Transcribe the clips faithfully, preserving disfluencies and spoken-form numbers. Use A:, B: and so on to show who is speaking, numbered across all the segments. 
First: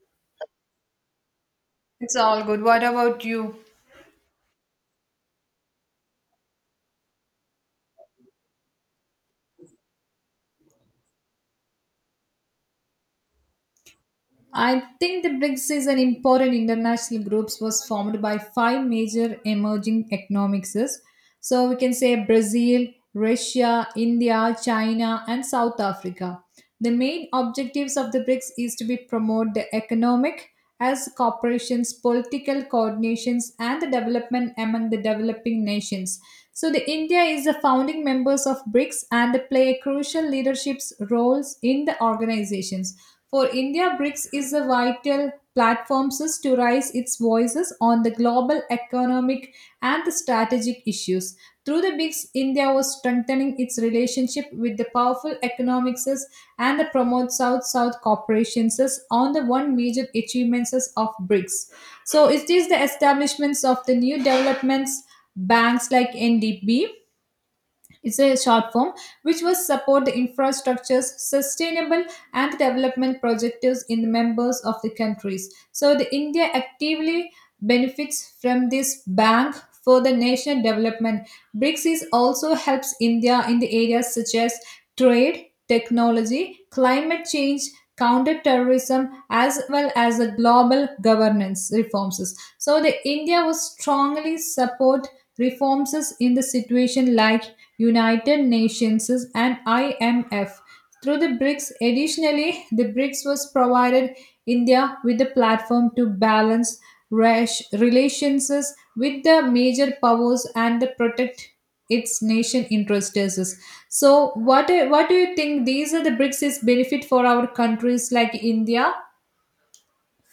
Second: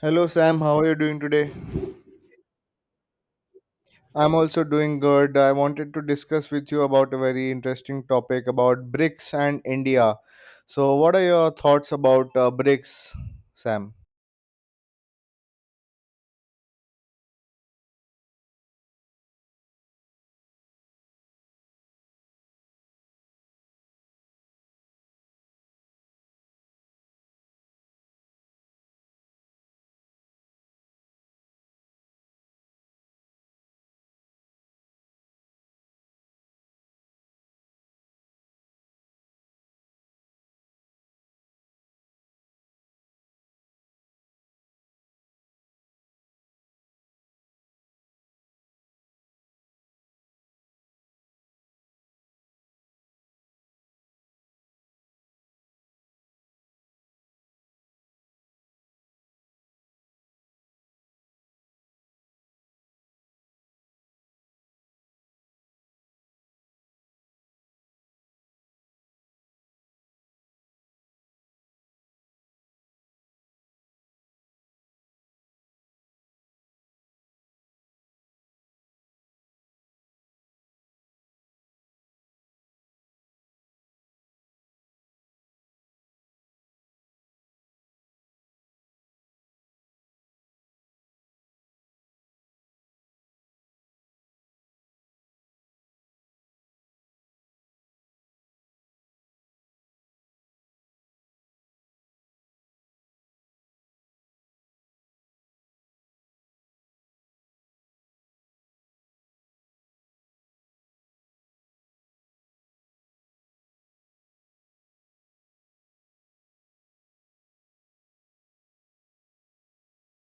A: Hello Sam, how are you doing today?
B: It's all good. What about you?
A: I'm also doing good. I wanted to discuss with you about a very interesting topic about BRICS and India. So, what are your thoughts about uh, BRICS, Sam?
B: I think the BRICS is an important international group was formed by five major emerging economics. So we can say Brazil, Russia, India, China, and South Africa. The main objectives of the BRICS is to be promote the economic as corporations, political coordinations, and the development among the developing nations. So the India is the founding members of BRICS and play a crucial leadership's roles in the organizations. For India, BRICS is a vital platform to raise its voices on the global economic and the strategic issues. Through the BRICS, India was strengthening its relationship with the powerful economics and the promote South-South cooperations on the one major achievements of BRICS. So it is the establishments of the new developments banks like N D B, it's a short form, which was support the infrastructures, sustainable and development projectives in the members of the countries. So the India actively benefits from this bank for the national development. BRICS is also helps India in the areas such as trade, technology, climate change, counter-terrorism as well as the global governance reforms. So the India was strongly support reforms in the situation like United Nations and I M F. Through the BRICS, additionally, the BRICS was provided India with a platform to balance rash- relations with the major powers and the protect its nation interests. So, what do- what do you think? These are the BRICS benefit for our countries like India.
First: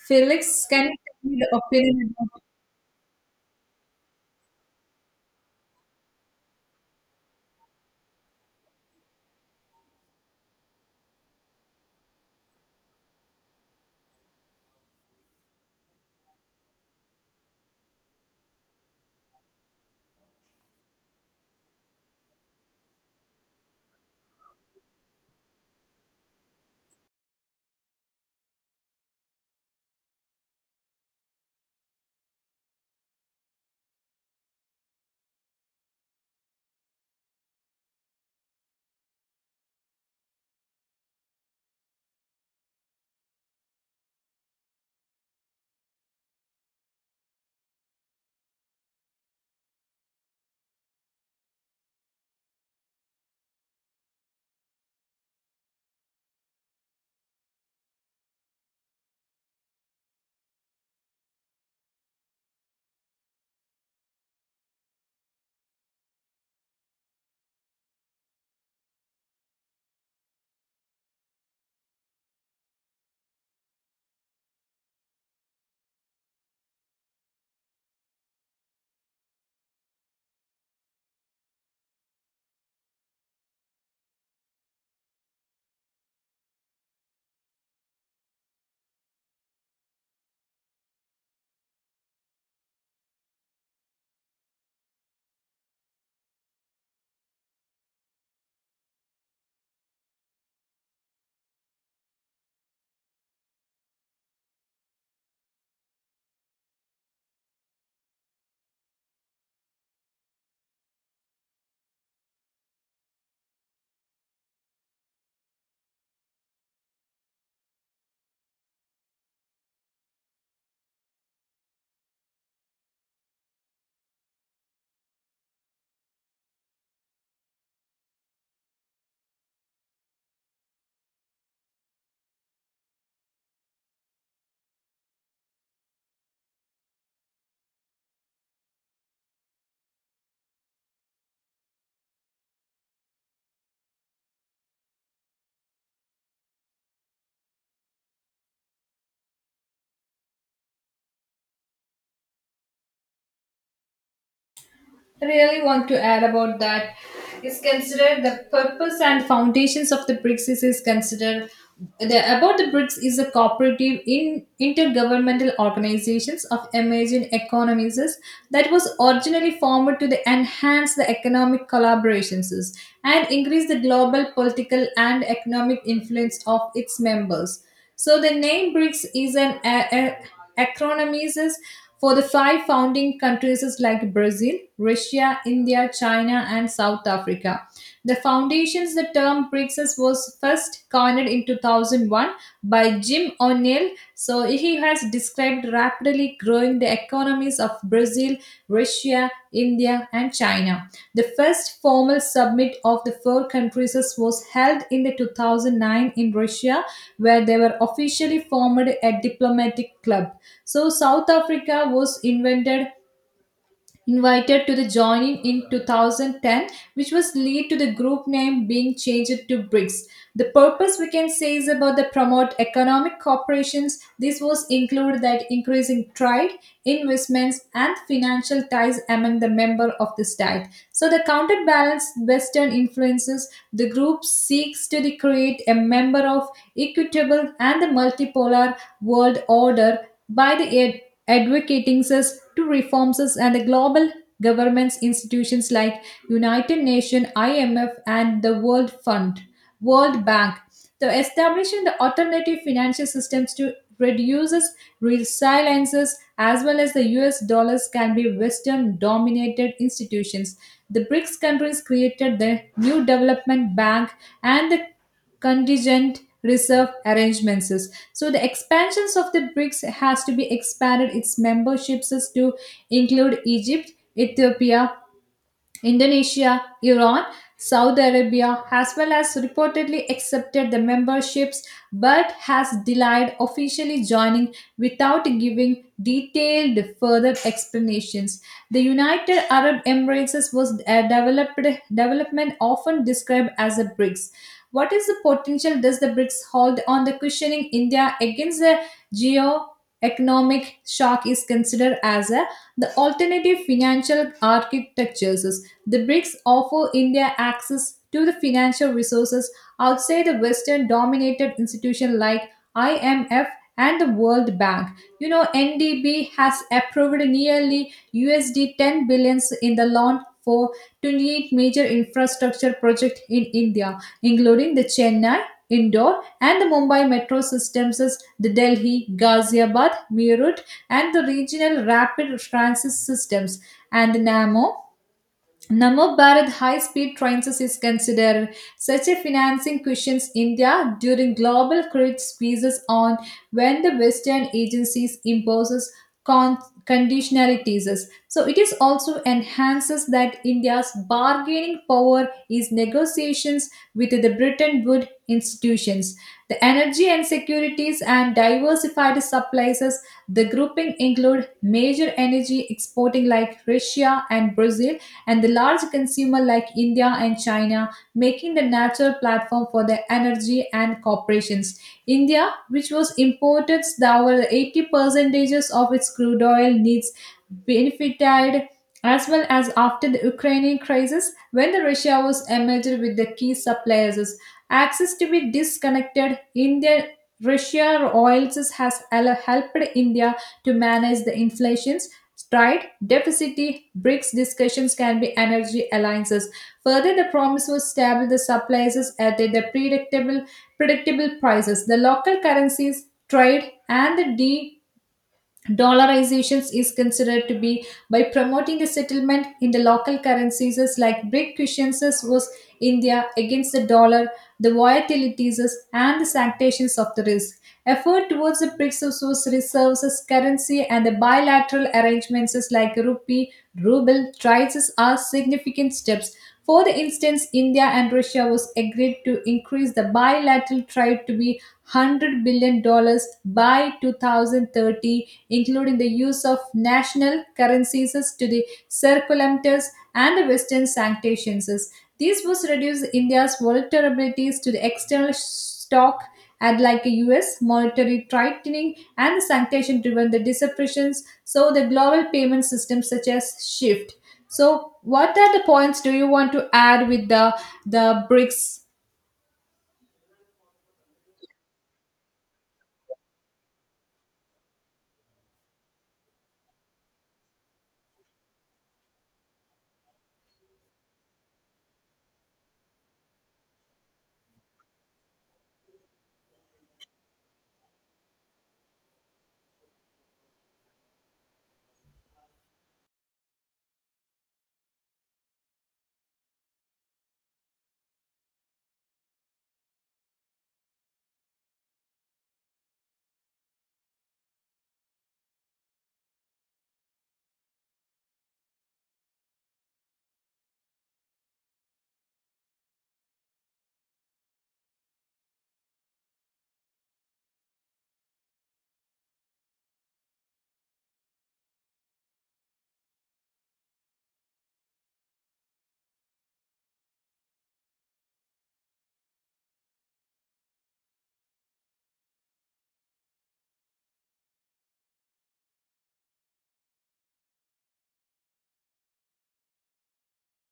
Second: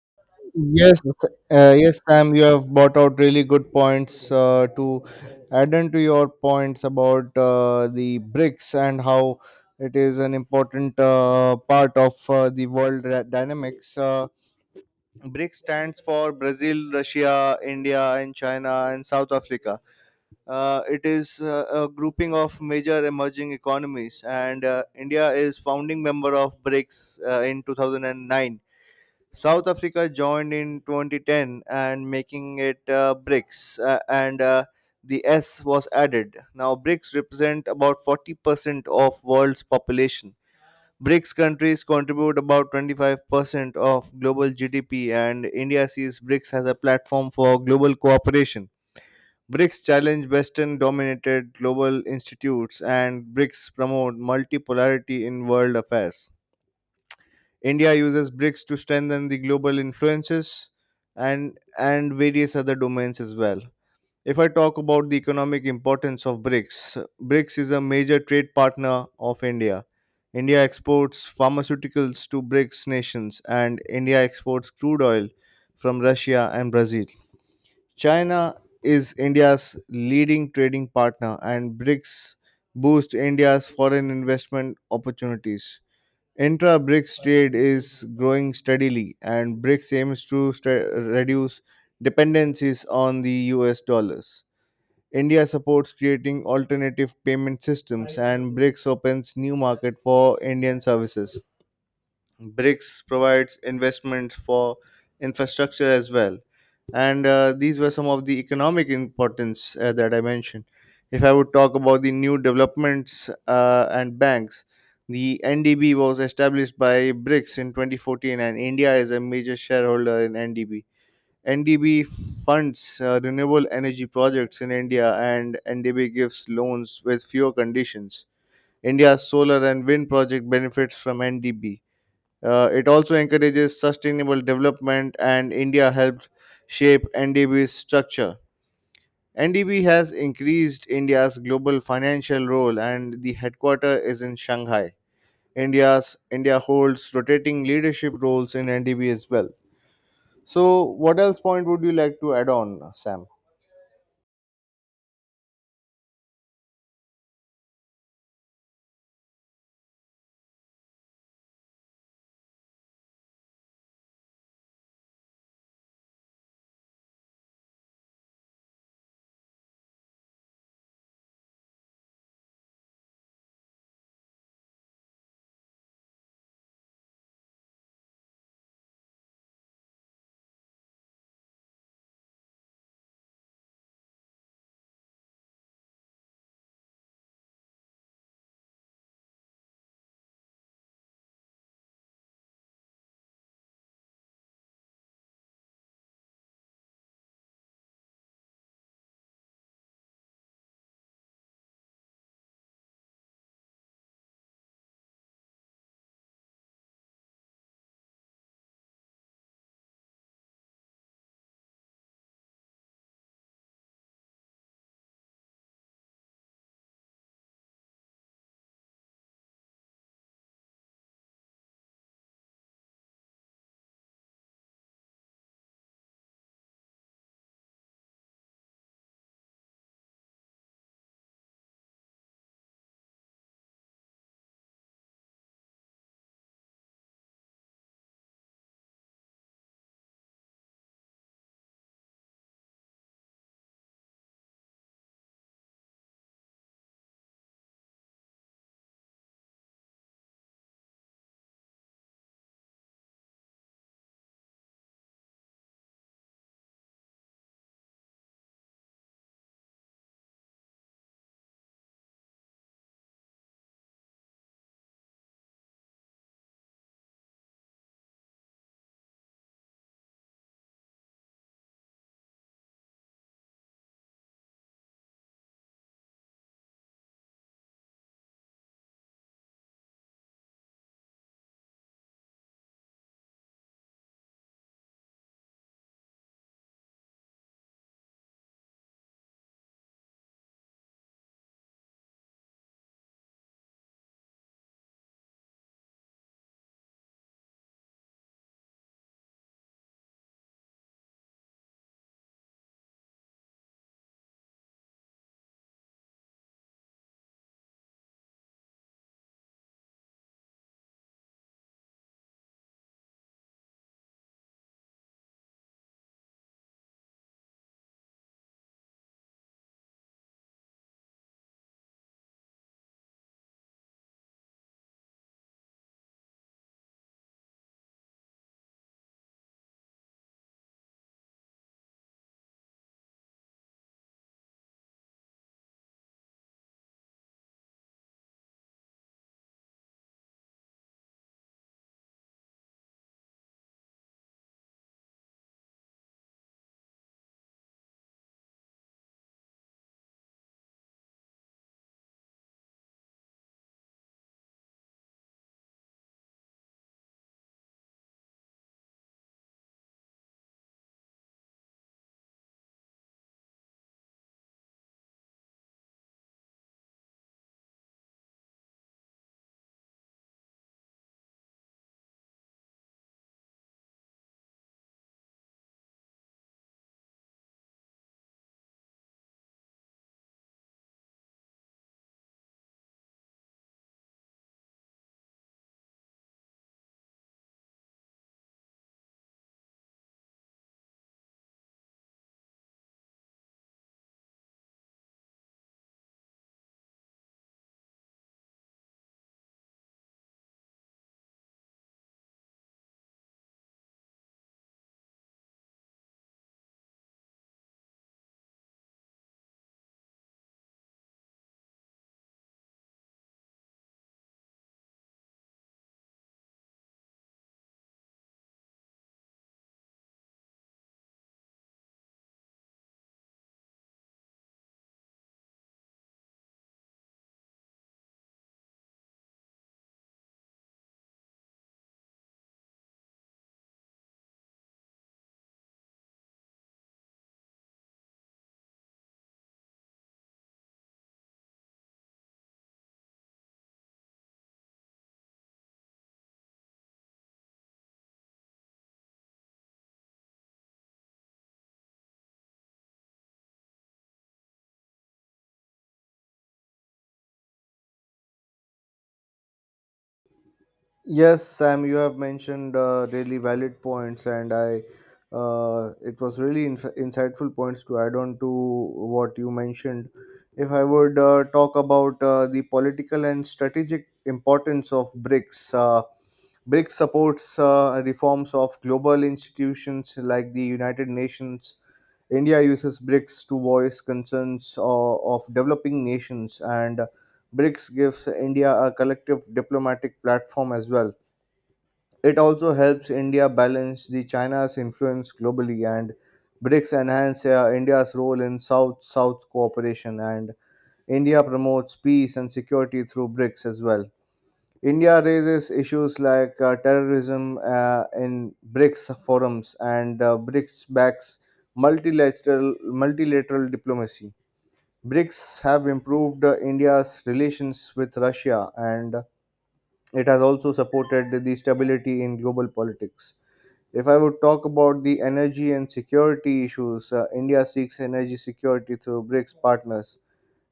B: Felix, can you
A: Yes,
B: tell me the
A: uh, yes,
B: opinion?
A: Sam, you have brought out really good points uh, to add on to your points about uh, the BRICS and how it is an important uh, part of uh, the world ra- dynamics. Uh, BRICS stands for Brazil, Russia, India, and China, and South Africa. Uh, it is uh, a grouping of major emerging economies, and uh, India is founding member of BRICS uh, in two thousand nine. South Africa joined in twenty ten and making it uh, BRICS, uh, and uh, the S was added. Now, BRICS represent about forty percent of world's population. BRICS countries contribute about twenty-five percent of global G D P, and India sees BRICS as a platform for global cooperation. BRICS challenge Western dominated global institutes, and BRICS promote multipolarity in world affairs. India uses BRICS to strengthen the global influences and, and various other domains as well. If I talk about the economic importance of BRICS, BRICS is a major trade partner of India. India exports pharmaceuticals to BRICS nations, and India exports crude oil from Russia and Brazil. China is India's leading trading partner, and BRICS boost India's foreign investment opportunities. Intra BRICS trade is growing steadily, and BRICS aims to st- reduce dependencies on the U S dollars. India supports creating alternative payment systems, and BRICS opens new market for Indian services. BRICS provides investments for infrastructure as well. And uh, these were some of the economic importance uh, that I mentioned. If I would talk about the new developments uh, and banks, the N D B was established by BRICS in twenty fourteen, and India is a major shareholder in N D B. N D B funds uh, renewable energy projects in India, and N D B gives loans with fewer conditions. India's solar and wind project benefits from N D B. Uh, it also encourages sustainable development, and India helped shape N D B's structure. N D B has increased India's global financial role, and the headquarter is in Shanghai. India's India holds rotating leadership roles in N D B as well. So, what else point would you like to add on, Sam?
B: I really want to add about that is considered the purpose and foundations of the BRICS is, is considered the about the BRICS is a cooperative in intergovernmental organizations of emerging economies that was originally formed to the enhance the economic collaborations and increase the global political and economic influence of its members. So the name BRICS is an a, acronyms is for the five founding countries is like Brazil, Russia, India, China, and South Africa. The foundations, the term BRICS was first coined in two thousand one by Jim O'Neill. So he has described rapidly growing the economies of Brazil, Russia, India, and China. The first formal summit of the four countries was held in the two thousand nine in Russia, where they were officially formed a diplomatic club. So South Africa was invented invited to the joining in two thousand ten, which was lead to the group name being changed to BRICS. The purpose we can say is about the promote economic cooperations. This was included that increasing trade, investments and financial ties among the member of the state. So the counterbalance Western influences, the group seeks to the create a member of equitable and the multipolar world order by the aid advocating us to reforms us and the global governments institutions like United Nations, I M F and the World Fund, World Bank. The establishing the alternative financial systems to reduces resiliences as well as the U S dollars can be Western dominated institutions. The BRICS countries created the new development bank and the contingent reserve arrangements. So the expansions of the BRICS has to be expanded its memberships to include Egypt, Ethiopia, Indonesia, Iran, Saudi Arabia, as well as reportedly accepted the memberships but has denied officially joining without giving detailed further explanations. The United Arab Emirates was a developed development often described as a BRICS. What is the potential does the BRICS hold on the cushioning India against the geo-economic shock is considered as a the alternative financial architectures, the BRICS offer India access to the financial resources outside the Western dominated institutions like I M F and the World Bank. You know, N D B has approved nearly U S D ten billion in the loan for twenty-eight major infrastructure projects in India, including the Chennai, Indore, and the Mumbai metro systems, the Delhi, Ghaziabad, Meerut, and the regional rapid transit systems, and the NAMO. Namo Bharat high speed trains is considered such a financing cushions India during global credit squeezes on when the Western agencies imposes con- conditionalities. So it is also enhances that India's bargaining power is negotiations with the Bretton Woods institutions. The energy and securities and diversified supplies, the grouping include major energy exporting like Russia and Brazil and the large consumer like India and China, making the natural platform for the energy and corporations. India, which was imported over eighty percentages of its crude oil needs, benefited as well as after the Ukrainian crisis when the Russia was emerged with the key suppliers. Access to be disconnected, Indian Russia oils has al- helped India to manage the inflations. Right? Deficit BRICS discussions can be energy alliances. Further, the promise was stable the supplies at the predictable predictable prices. The local currencies, trade, and the Dollarizations is considered to be by promoting the settlement in the local currencies as like Big Christians was India against the dollar, the volatilities as- and the sanctions of the risk. Effort towards the BRICS as was reserves as currency and the bilateral arrangements as like rupee, ruble, trices are significant steps. For the instance, India and Russia was agreed to increase the bilateral trade to be one hundred billion dollars by two thousand thirty, including the use of national currencies to the circulantes and the Western sanctions. This was reduced India's vulnerabilities to the external stock and like a U S monetary tightening and the sanction driven the disruptions. So the global payment system such as shift. So what are the points do you want to add with the the BRICS?
A: Yes, Sam, you have mentioned uh, really valid points, and I uh, it was really inf insightful points to add on to what you mentioned. If I would uh, talk about uh, the political and strategic importance of BRICS, uh, BRICS supports uh, reforms of global institutions like the United Nations. India uses BRICS to voice concerns uh, of developing nations, and BRICS gives India a collective diplomatic platform as well. It also helps India balance the China's influence globally, and BRICS enhance uh, India's role in South-South cooperation, and India promotes peace and security through BRICS as well. India raises issues like uh, terrorism uh, in BRICS forums, and uh, BRICS backs multilateral multilateral diplomacy. BRICS have improved uh, India's relations with Russia, and it has also supported the stability in global politics. If I would talk about the energy and security issues, uh, India seeks energy security through BRICS partners,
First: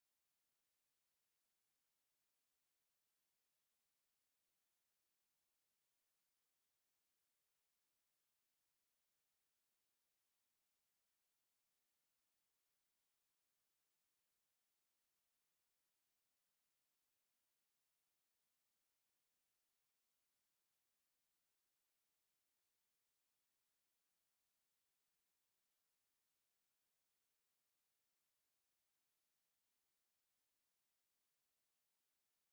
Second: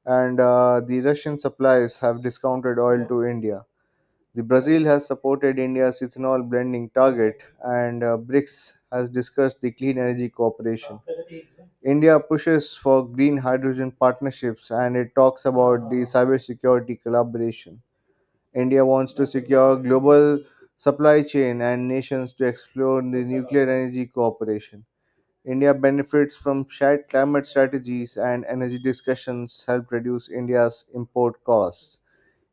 A: and uh, the Russian suppliers have discounted oil to India. The Brazil has supported India's ethanol blending target, and uh, BRICS has discussed the clean energy cooperation. India pushes for green hydrogen partnerships, and it talks about the cybersecurity collaboration. India wants to secure global supply chain and nations to explore the nuclear energy cooperation. India benefits from shared climate strategies, and energy discussions help reduce India's import costs.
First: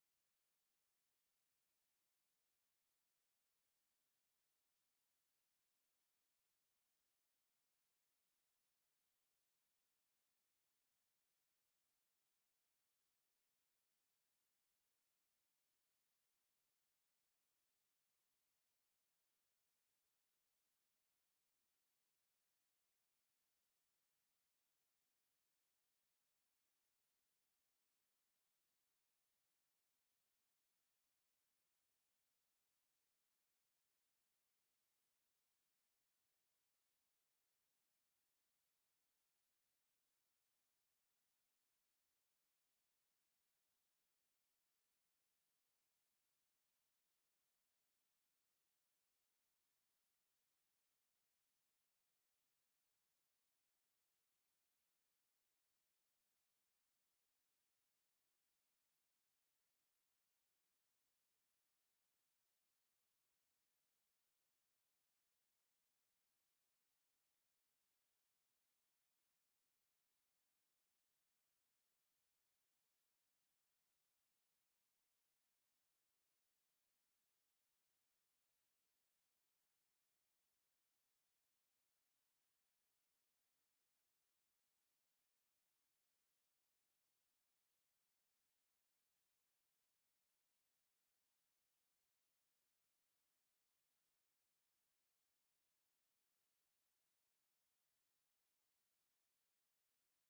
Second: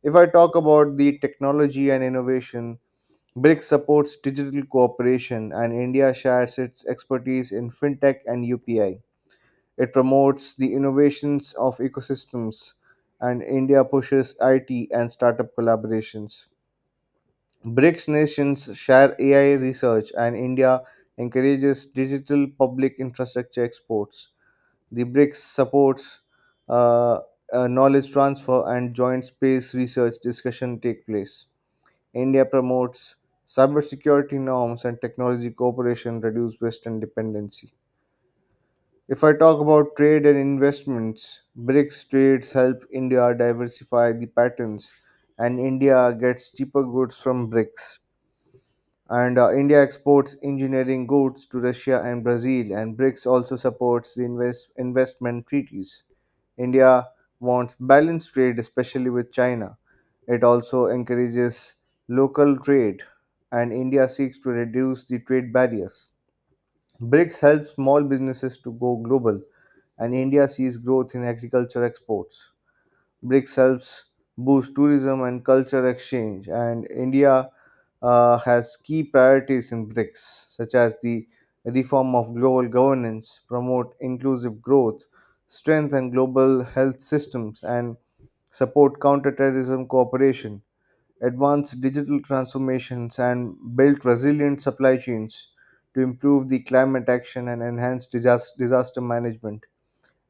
A: If I talk about the technology and innovation, BRICS supports digital cooperation, and India shares its expertise in fintech and U P I. It promotes the innovations of ecosystems, and India pushes I T and startup collaborations. BRICS nations share A I research, and India encourages digital public infrastructure exports. The BRICS supports uh, uh, knowledge transfer, and joint space research discussion take place. India promotes cybersecurity norms, and technology cooperation reduce Western dependency. If I talk about trade and investments, BRICS trades help India diversify the patents, and India gets cheaper goods from BRICS, and uh, India exports engineering goods to Russia and Brazil, and BRICS also supports the invest- investment treaties. India wants balanced trade, especially with China. It also encourages local trade, and India seeks to reduce the trade barriers. BRICS helps small businesses to go global, and India sees growth in agriculture exports. BRICS helps boost tourism and culture exchange, and India uh, has key priorities in BRICS, such as the reform of global governance, promote inclusive growth, strengthen global health systems, and support counterterrorism cooperation, advance digital transformations, and build resilient supply chains to improve the climate action and enhance disaster, disaster management.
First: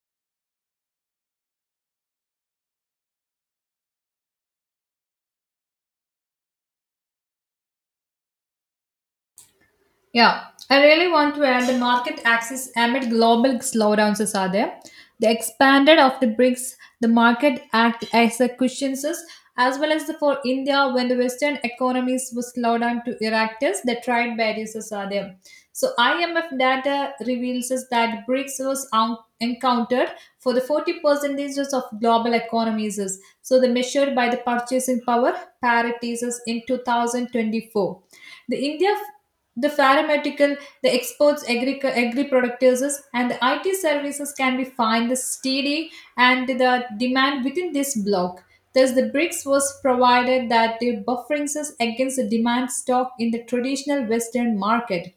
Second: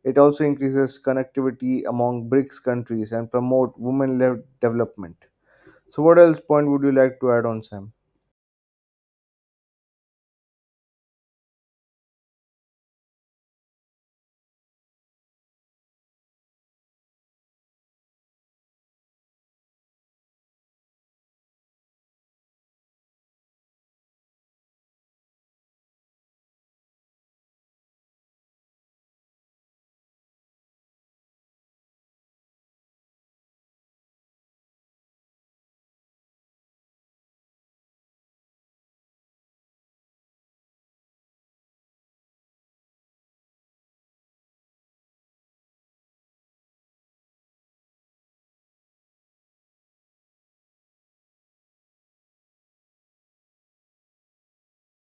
A: It also increases connectivity among BRICS countries and promote women-led development. So, what else point would you like to add on, Sam?
B: Yeah, I really want to add the market access amid global slowdowns is are there. The expanded of the BRICS, the market act as a cushion is, as well as the, for India when the Western economies were slowed down to Iraqis, the trade barriers is are there. So I M F data reveals us that BRICS was un- encountered for the forty percentages of global economies. Is. So the measured by the purchasing power parities is in two thousand twenty-four. The India, the pharmaceutical, the exports, agri, agri-producers, and the I T services can be find the steady and the demand within this block. Thus, the BRICS was provided that the bufferings us against the demand stock in the traditional Western market.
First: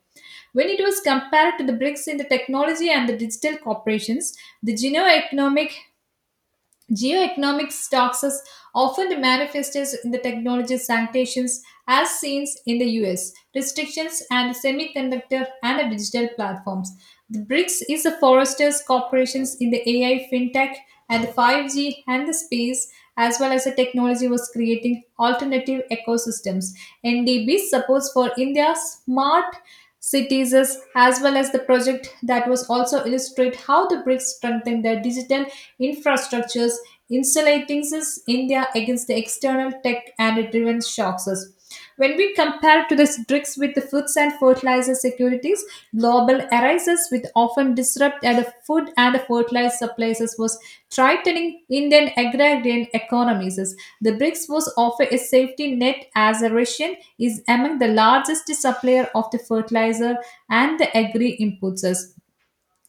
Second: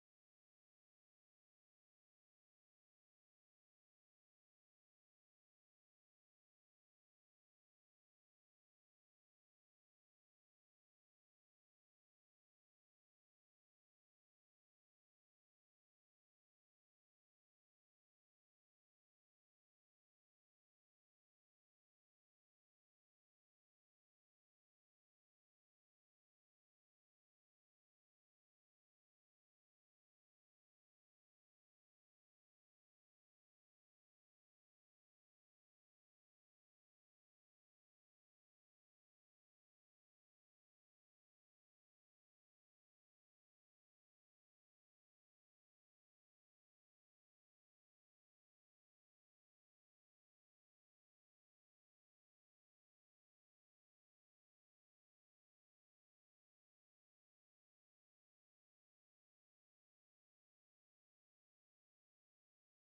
B: When it was compared to the BRICS in the technology and the digital corporations, the Geno economic Geoeconomics talks is often manifested in the technology sanctions as seen in the U S, restrictions and semiconductor and digital platforms. The BRICS is the foresters corporations in the A I, fintech, and the five G and the space, as well as the technology was creating alternative ecosystems. N D B supports for India's smart cities is- as well as the project that was also illustrate how the BRICS strengthen their digital infrastructures insulating us India against the external tech and it prevents shocks us. When we compare to the BRICS with the foods and fertilizer securities, global arises with often disrupt at the food and the fertilizer supplies was threatening Indian agrarian economies. The BRICS was offer a safety net as a Russian is among the largest supplier of the fertilizer and the agri inputs.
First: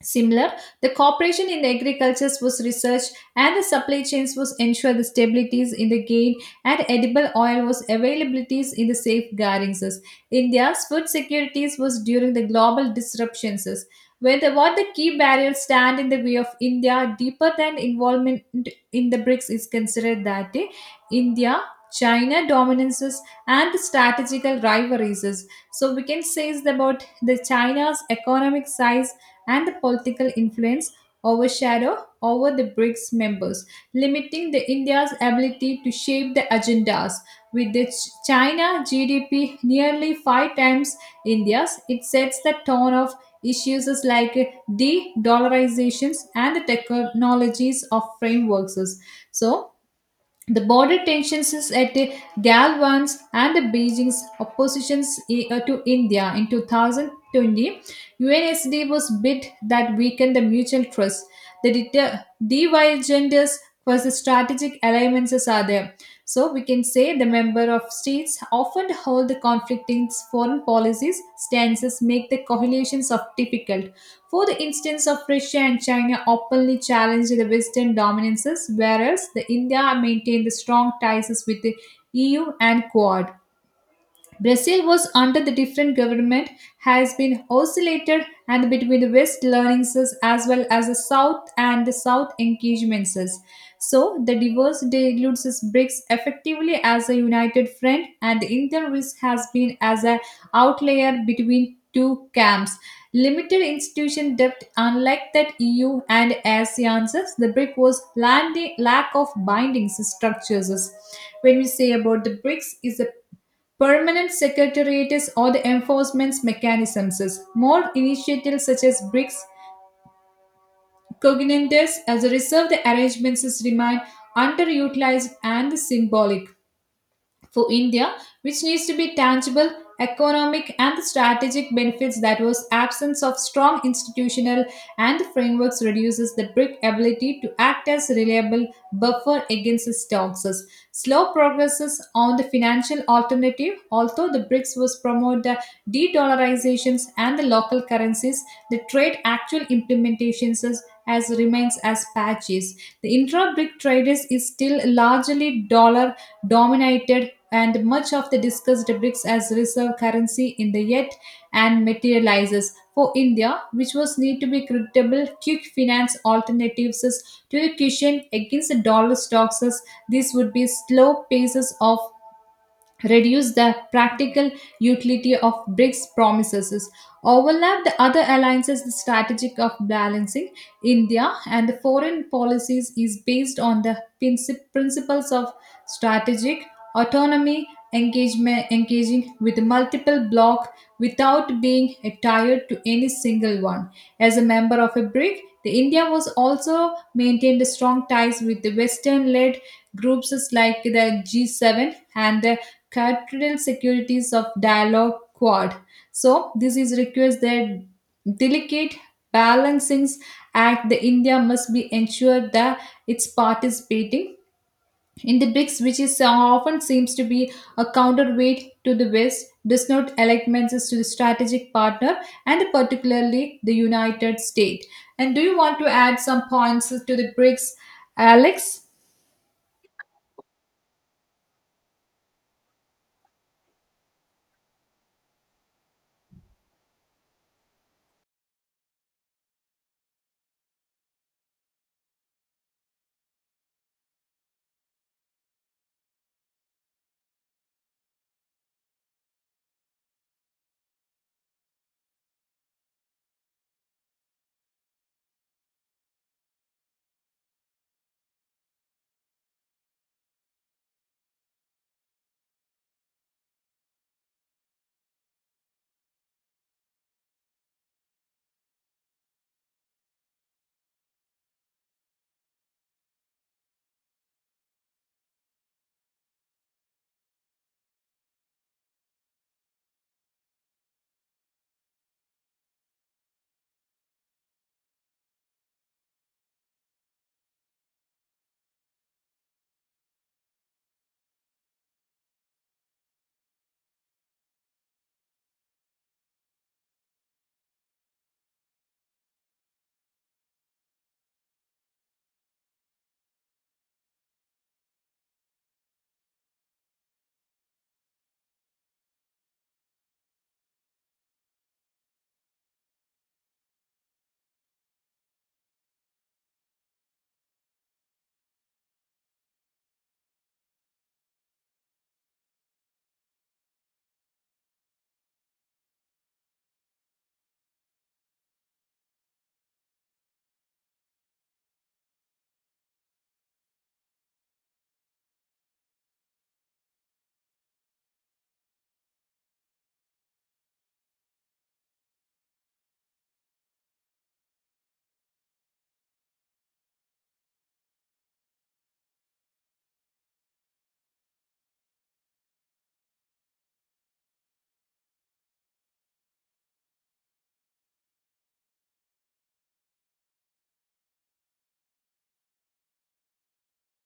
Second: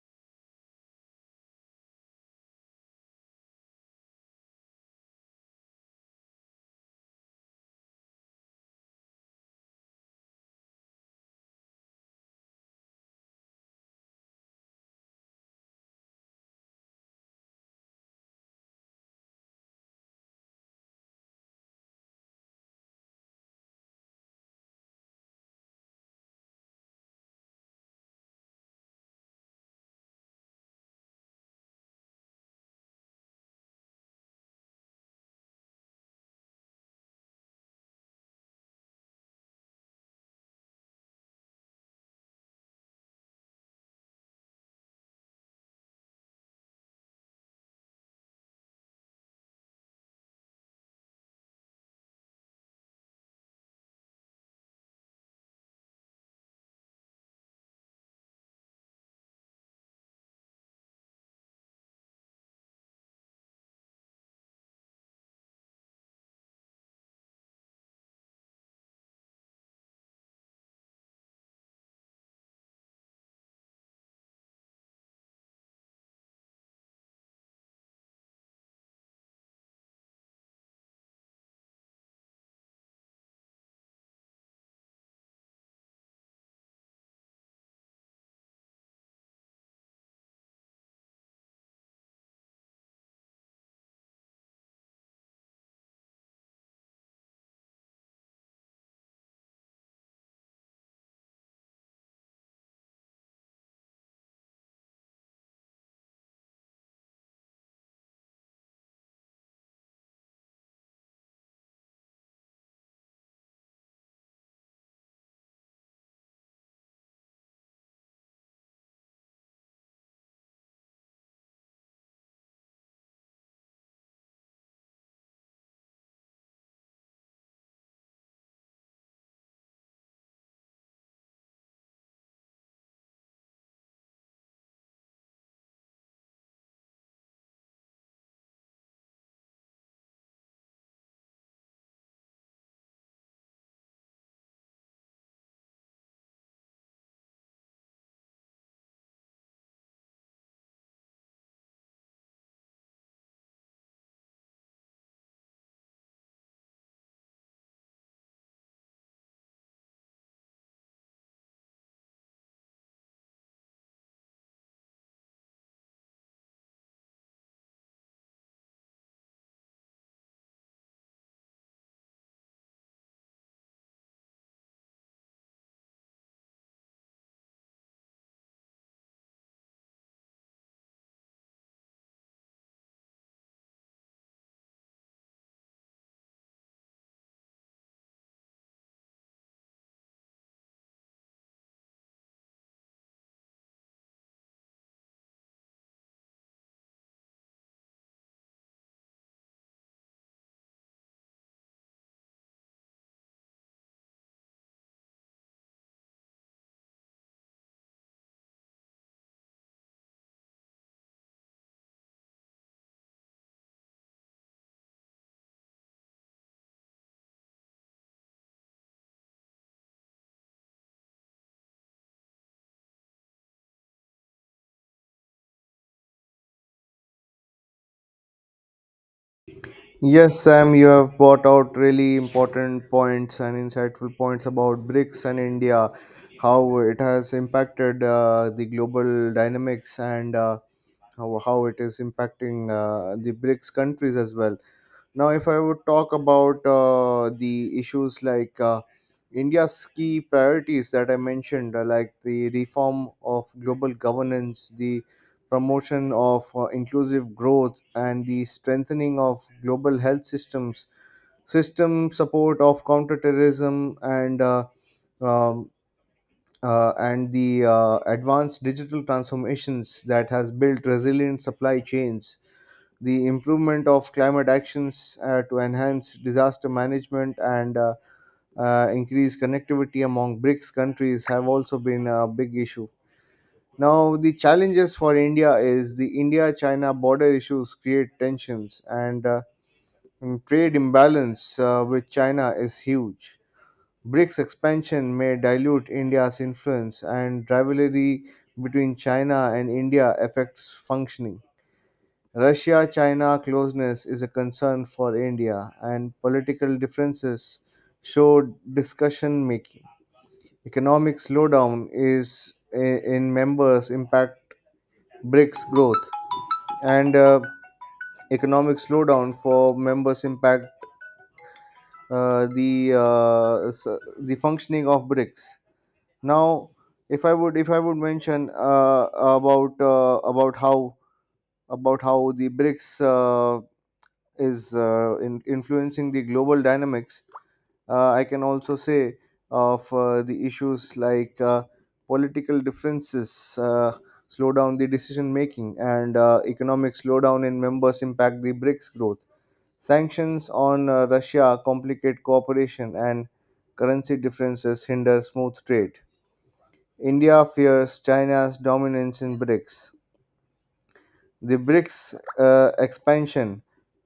B: Similar, the cooperation in the agricultures was researched and the supply chains was ensured the stabilities in the gain and edible oil was availabilities in the safeguardings. India's food securities was during the global disruptions. Where the, what the key barriers stand in the way of India deeper than involvement in the BRICS is considered that eh, India, China dominances and the strategical rivalries. So we can say is about the China's economic size and the political influence overshadow over the BRICS members, limiting the India's ability to shape the agendas. With the Ch- China G D P nearly five times India's, it sets the tone of issues as like de-dollarizations and the technologies of frameworks. So the border tensions is at the Galwan's and the Beijing's oppositions i- uh, to India in two thousand twenty, U N S D was bid that weakened the mutual trust. The deter- divergences for the strategic alliances are there. So we can say the member of states often hold the conflicting foreign policies stances make the coalitions of difficult. For the instance of Russia and China openly challenged the Western dominances, whereas the India maintained the strong ties with the E U and Quad. Brazil was under the different government has been oscillated and between the West learnings as well as the South and the South engagements. So the diverse dilutes its BRICS effectively as a united front and the Indian risk has been as an outlier between two camps. Limited institution depth unlike that E U and ASEAN's, the BRIC was landing lack of binding structures when we say about the BRICS is a Permanent secretariats or the enforcement mechanisms. More initiatives such as BRICS cognizance as a reserved arrangements remain underutilized and symbolic for India, which needs to be tangible, economic, and the strategic benefits that was absence of strong institutional and frameworks reduces the BRIC ability to act as reliable buffer against its toxins. Slow progresses on the financial alternative, although the BRICS was promote the de-dollarizations and the local currencies, the trade actual implementations is- as remains as patches. The intra-BRIC trade is is still largely dollar dominated, and much of the discussed bricks as reserve currency in the yet and materializes for India, which was need to be creditable quick finance alternatives to a cushion against the dollar stocks. This would be slow paces of reduce the practical utility of BRICS promises, overlap the other alliances, the strategic of balancing India and the foreign policies is based on the princi- principles of strategic autonomy, engagement, engaging with multiple bloc without being tied to any single one. As a member of a BRIC, the India was also maintained strong ties with the Western-led groups like the G seven and the cultural securities of dialogue quad. So this is requires that delicate balancings act the India must be ensured that it's participating in the BRICS, which is uh, often seems to be a counterweight to the West, does not alignments to the strategic partner and particularly the United States. And do you want to add some points to the BRICS, Alex?
A: Yes, Sam, you have brought out really important points and insightful points about BRICS and India, how it has impacted uh, the global dynamics, and uh, how, how it is impacting uh, the BRICS countries as well. Now, if I would talk about uh, the issues like uh, India's key priorities that I mentioned, uh, like the reform of global governance, the promotion of uh, inclusive growth, and the strengthening of global health systems, system support of counterterrorism, and uh, um, uh, and the uh, advanced digital transformations that has built resilient supply chains, the improvement of climate actions uh, to enhance disaster management, and uh, uh, increase connectivity among BRICS countries have also been a big issue. Now, the challenges for India is the India-China border issues create tensions, and uh, and trade imbalance uh, with China is huge. BRICS expansion may dilute India's influence, and rivalry between China and India affects functioning. Russia China closeness is a concern for India, and political differences show discussion making. Economic slowdown is i- in members impact BRICS growth, and uh, economic slowdown for members impact uh, the uh, s- the functioning of BRICS. Now, if I would if I would mention uh, about uh, about how about how the BRICS uh, is uh, in influencing the global dynamics. Uh, I can also say of uh, the issues like uh, political differences uh, slow down the decision making, and uh, economic slowdown in members impact the BRICS growth. Sanctions on uh, Russia complicate cooperation, and currency differences hinder smooth trade. India fears China's dominance in BRICS. The BRICS uh, expansion,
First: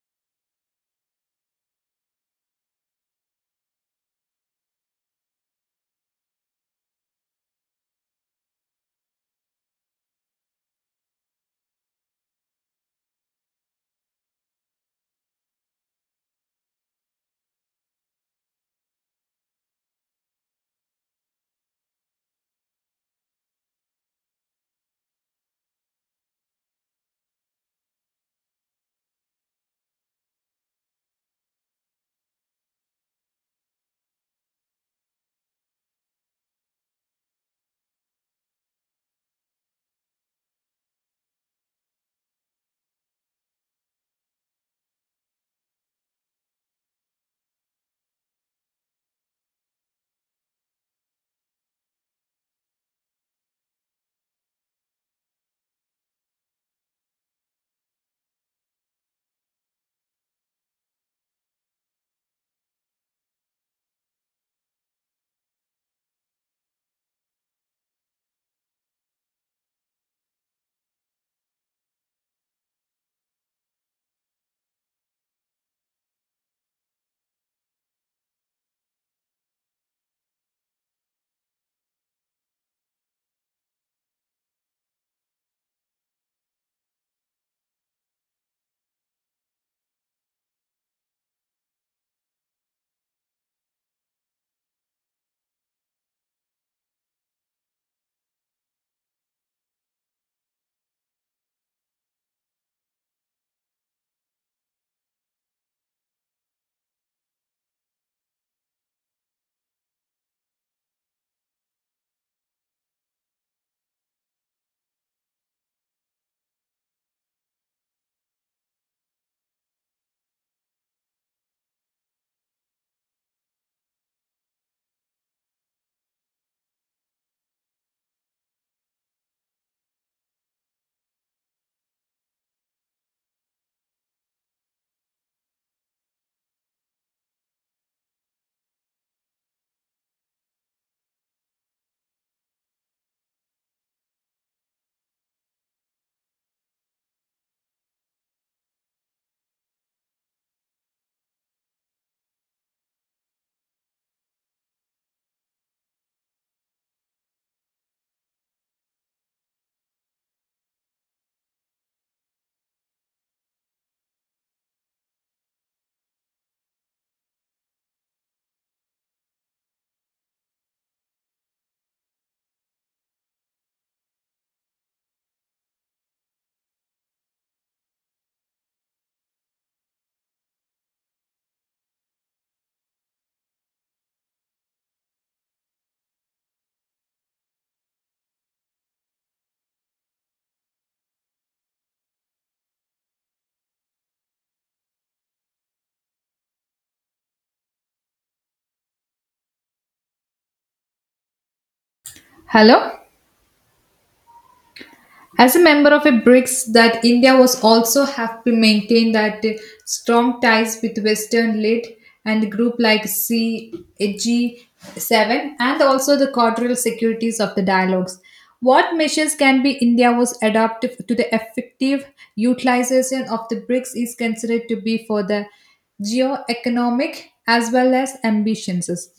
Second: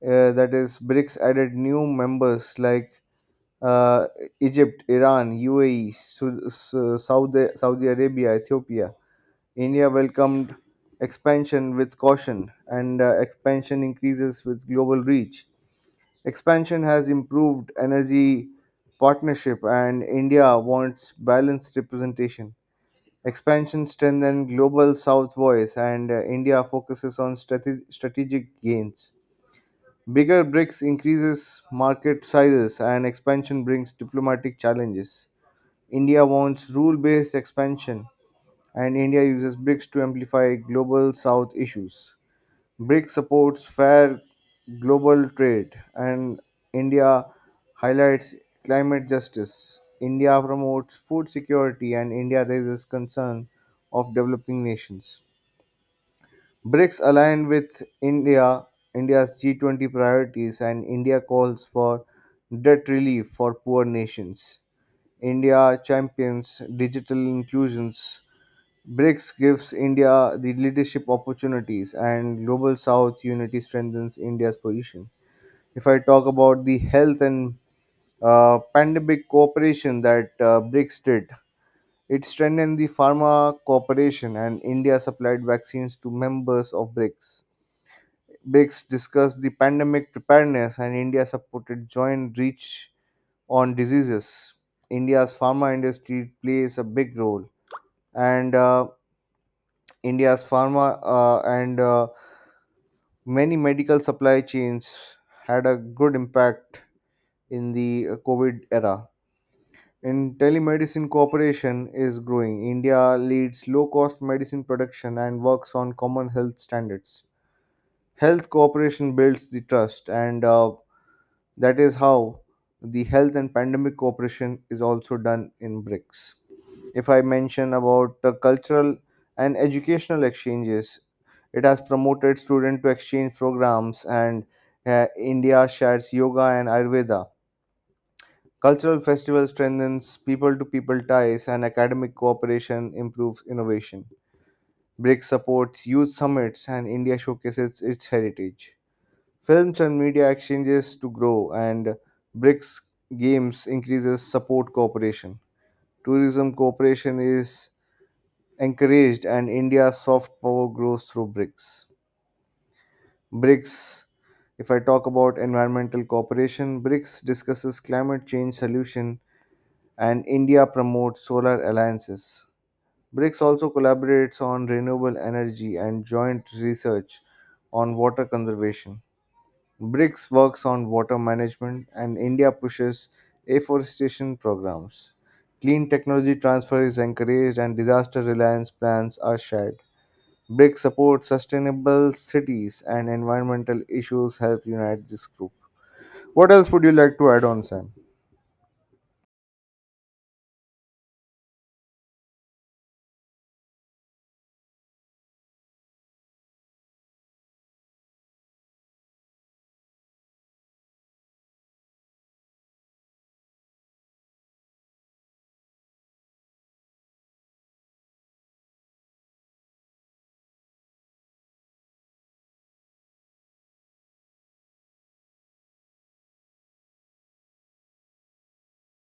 A: uh, that is, BRICS added new members like uh, Egypt, Iran, U A E, Su- Su- Saudi, Saudi Arabia, Ethiopia. India welcomed expansion with caution, and uh, expansion increases with global reach. Expansion has improved energy partnership, and India wants balanced representation. Expansion strengthens Global South voice, and uh, India focuses on strate- strategic gains. Bigger BRICS increases market sizes, and expansion brings diplomatic challenges. India wants rule based expansion, and India uses BRICS to amplify Global South issues. BRIC supports fair global trade, and India highlights climate justice. India promotes food security, and India raises concern of developing nations. BRICS align with India, India's G twenty priorities, and India calls for debt relief for poor nations. India champions digital inclusions. BRICS gives India the leadership opportunities, and Global South unity strengthens India's position. If I talk about the health and uh, pandemic cooperation that uh, BRICS did, it strengthened the pharma cooperation, and India supplied vaccines to members of BRICS. BRICS discussed the pandemic preparedness, and India supported joint reach on diseases. India's pharma industry plays a big role, and uh, India's pharma uh, and uh, many medical supply chains had a good impact in the uh, COVID era. In telemedicine cooperation is growing. India leads low cost medicine production and works on common health standards. Health cooperation builds the trust, and uh, that is how the health and pandemic cooperation is also done in BRICS. If I mention about the cultural and educational exchanges, it has promoted student to exchange programs, and uh, India shares yoga and ayurveda. Cultural festival strengthens people to people ties, and academic cooperation improves innovation. BRICS supports youth summits, and India showcases its heritage. Films and media exchanges to grow, and BRICS games increases support cooperation. Tourism cooperation is encouraged, and India's soft power grows through BRICS. BRICS, if I talk about environmental cooperation, BRICS discusses climate change solution, and India promotes solar alliances. BRICS also collaborates on renewable energy and joint research on water conservation. BRICS works on water management, and India pushes afforestation programs. Clean technology transfer is encouraged, and disaster reliance plans are shared. BRICS support sustainable cities, and environmental issues help unite this group. What else would you like to add on, Sam?
B: Hello. As a member of a BRICS, that India was also have to maintain that uh, strong ties with Western led and group like C G seven and also the quadrilateral securities of the dialogues. What measures can be India was adopted to the effective utilization of the BRICS is considered to be for the geo-economic as well as ambitions.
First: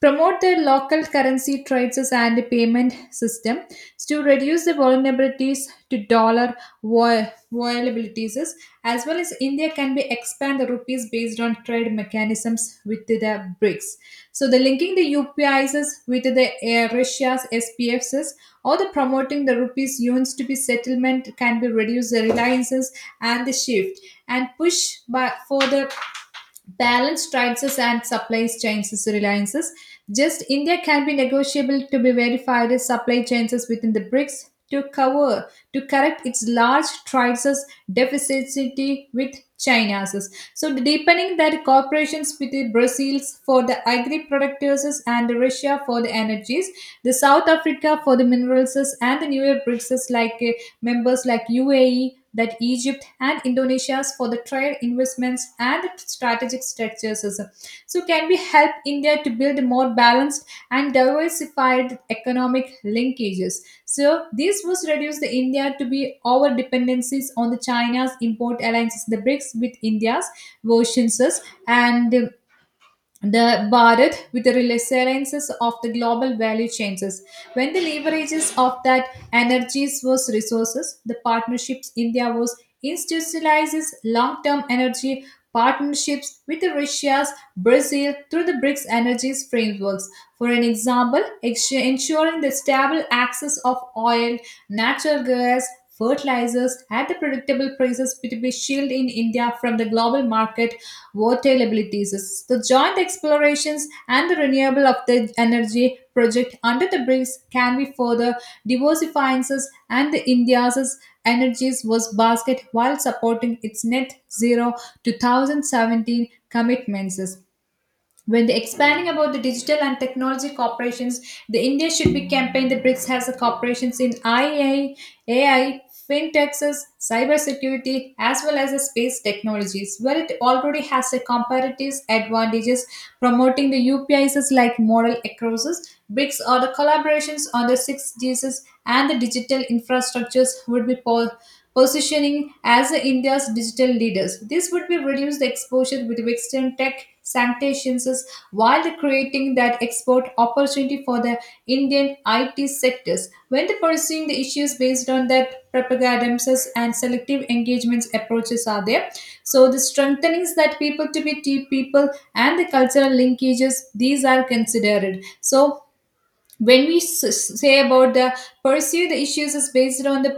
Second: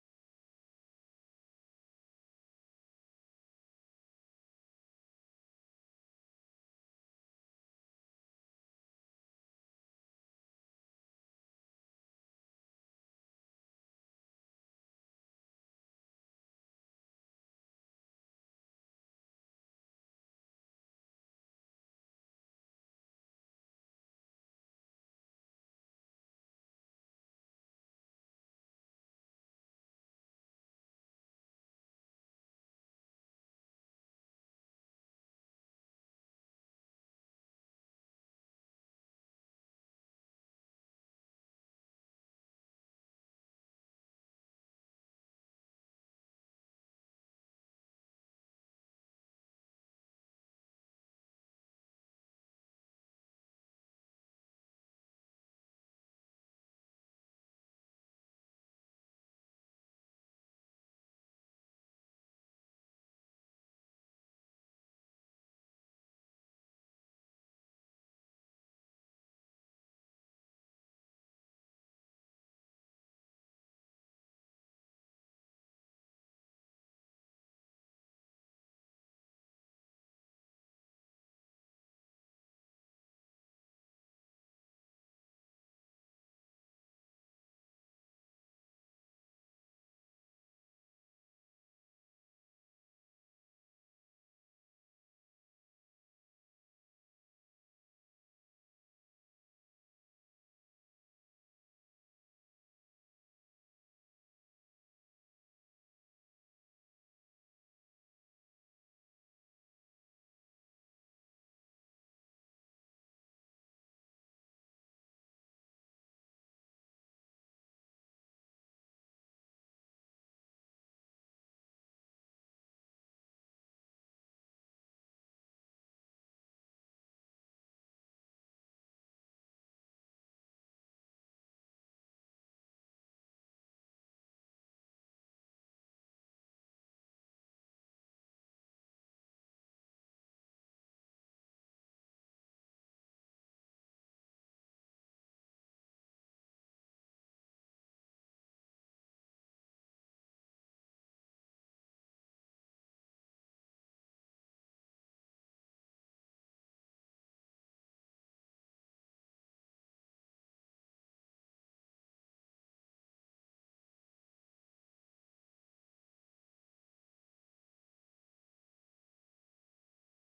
B: Promote their local currency trades and payment system to reduce the vulnerabilities to dollar vol- vulnerabilities, as well as India can be expand the rupees based on trade mechanisms with the BRICS. So the linking the U P Is with the uh, Russia's S P Fs or the promoting the rupees units to be settlement can be reduce the reliances and the shift and push by for the balance prices and supply chains reliances. Just India can be negotiable to be verified as supply chains within the BRICS to cover to correct its large prices deficit with China's. So deepening that cooperations with the Brazils for the agri producers and Russia for the energies, the South Africa for the minerals and the newer BRICS like uh, members like U A E, that Egypt and Indonesia's for the trade investments and strategic structures. So can we help India to build more balanced and diversified economic linkages? So this was reduce the India to be over dependencies on the China's import alliances, the BRICS with India's versions and the Bharat with the resiliences of the global value changes. When the leverages of that energies was resources, the partnerships India was institutionalizes long-term energy partnerships with the Russia's Brazil through the BRICS energies frameworks. For an example, ex- ensuring the stable access of oil, natural gas, fertilizers at the predictable prices to be shielded in India from the global market volatilities. The joint explorations and the renewable of the energy project under the BRICS can be further diversifying us and the India's energies was basket while supporting its net zero two thousand seventeen commitments. When the expanding about the digital and technology corporations, the India should be campaign the BRICS has the corporations in I A, A I, fintechs, cybersecurity, as well as the space technologies, where it already has a comparative advantages. Promoting the U P Is like model across BRICS or the collaborations on the six Gs and the digital infrastructures would be positioning as India's digital leaders. This would be reduce the exposure with Western tech sanctions while creating that export opportunity for the Indian I T sectors. When the pursuing the issues based on that propagandas and selective engagements approaches are there. So the strengthenings that people to be tea people and the cultural linkages, these are considered. So when we s- say about the pursue the issues is based on the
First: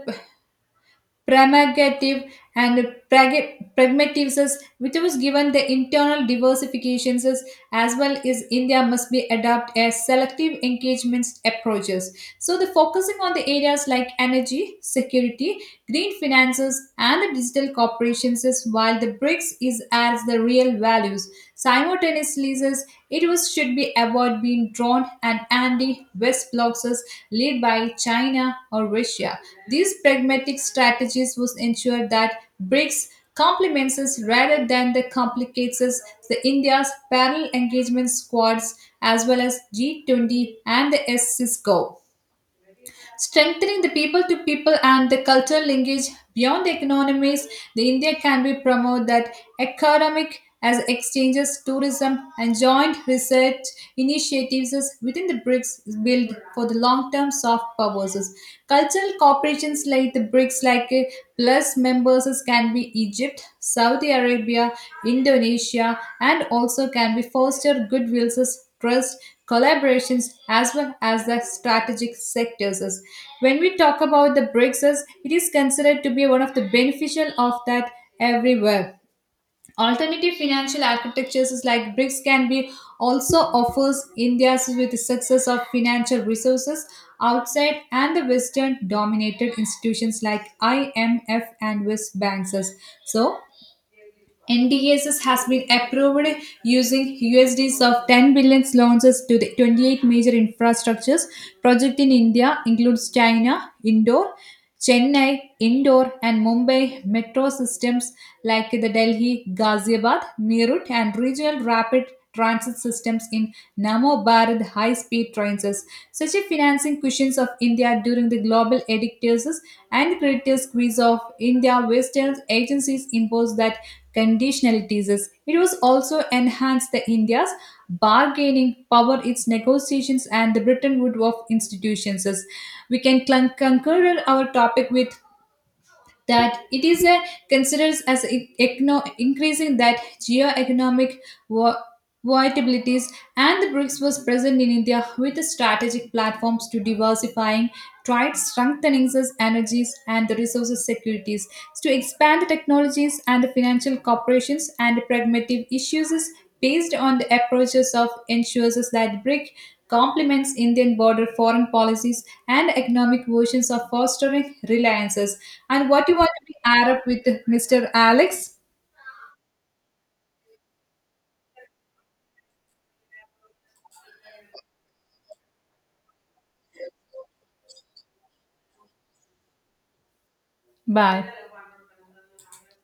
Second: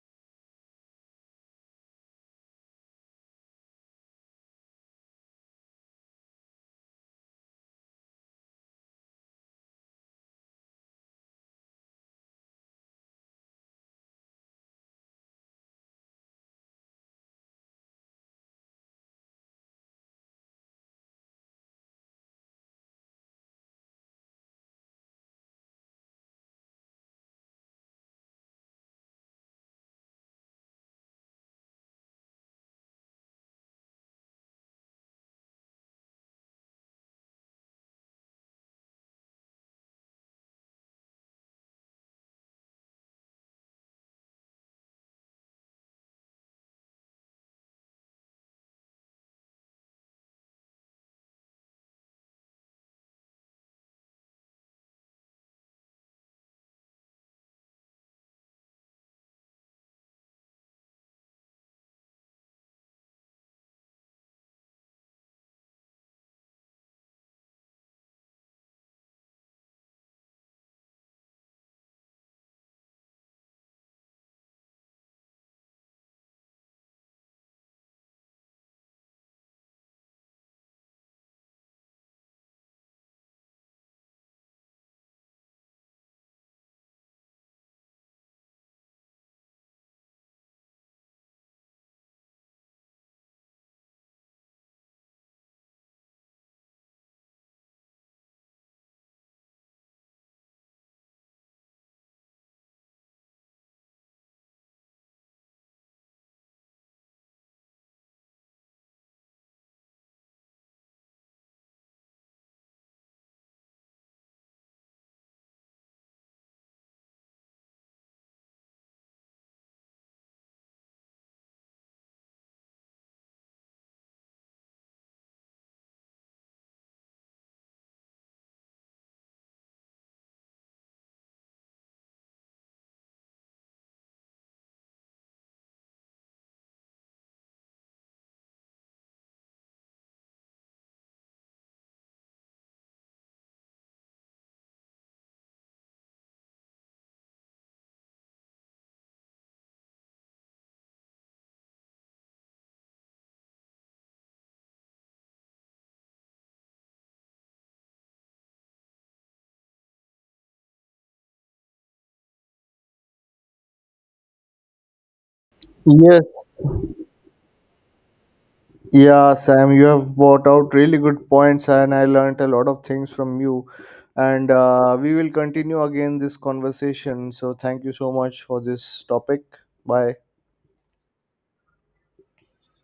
B: pragmative and prag- pragmatists, which was given the internal diversifications as well as India must be adopt a selective engagements approaches. So the focusing on the areas like energy, security, green finances, and the digital corporations, is while the BRICS is as the real values. Simultaneously, says, it was should be avoid being drawn and anti-West blocs is led by China or Russia. These pragmatic strategies was ensure that BRICS complements us rather than the complicates us the India's parallel engagement squads as well as G twenty and the SCISCO. Strengthening the people to people and the cultural linkage beyond the economies, the India can be promote that economic as exchanges, tourism, and joint research initiatives within the BRICS build for the long-term soft purposes. Cultural corporations like the BRICS, like uh, plus members can be Egypt, Saudi Arabia, Indonesia, and also can be foster goodwills trust, collaborations, as well as the strategic sectors. As when we talk about the BRICS, as it is considered to be one of the beneficial of that everywhere. Alternative financial architectures is like BRICS can be also offers India's with the success of financial resources outside and the Western dominated institutions like I M F and West banks. So N D As has been approved using U S Ds of ten billion launches to the twenty-eight major infrastructures project in India includes China, Indore, Chennai, Indore, and Mumbai metro systems like the Delhi, Ghaziabad, Meerut, and regional rapid transit systems in Namo Bharat high speed trains. Such a financing cushions of India during the global edictures and credit squeeze of India, Western agencies imposed that conditionalities. It was also enhanced the India's bargaining power, its negotiations, and the Britain Wood of institutions we can clun- conclude our topic with that it is a considers as e- ecno- increasing that geo-economic vo- volatilities and the BRICS was present in India with the strategic platforms to diversifying trade, strengthening its energies and the resources securities to expand the technologies and the financial corporations and pragmatic issues is based on the approaches of ensures us that BRIC complements Indian border foreign policies and economic versions of fostering reliances. And what you
A: Yes.
B: want to be add up with Mister Alex?
A: Yeah, Sam, you have brought out really good points, and I learned a lot of things from you. And uh, we will continue again this conversation. So, thank you so much for this topic. Bye.
B: Bye.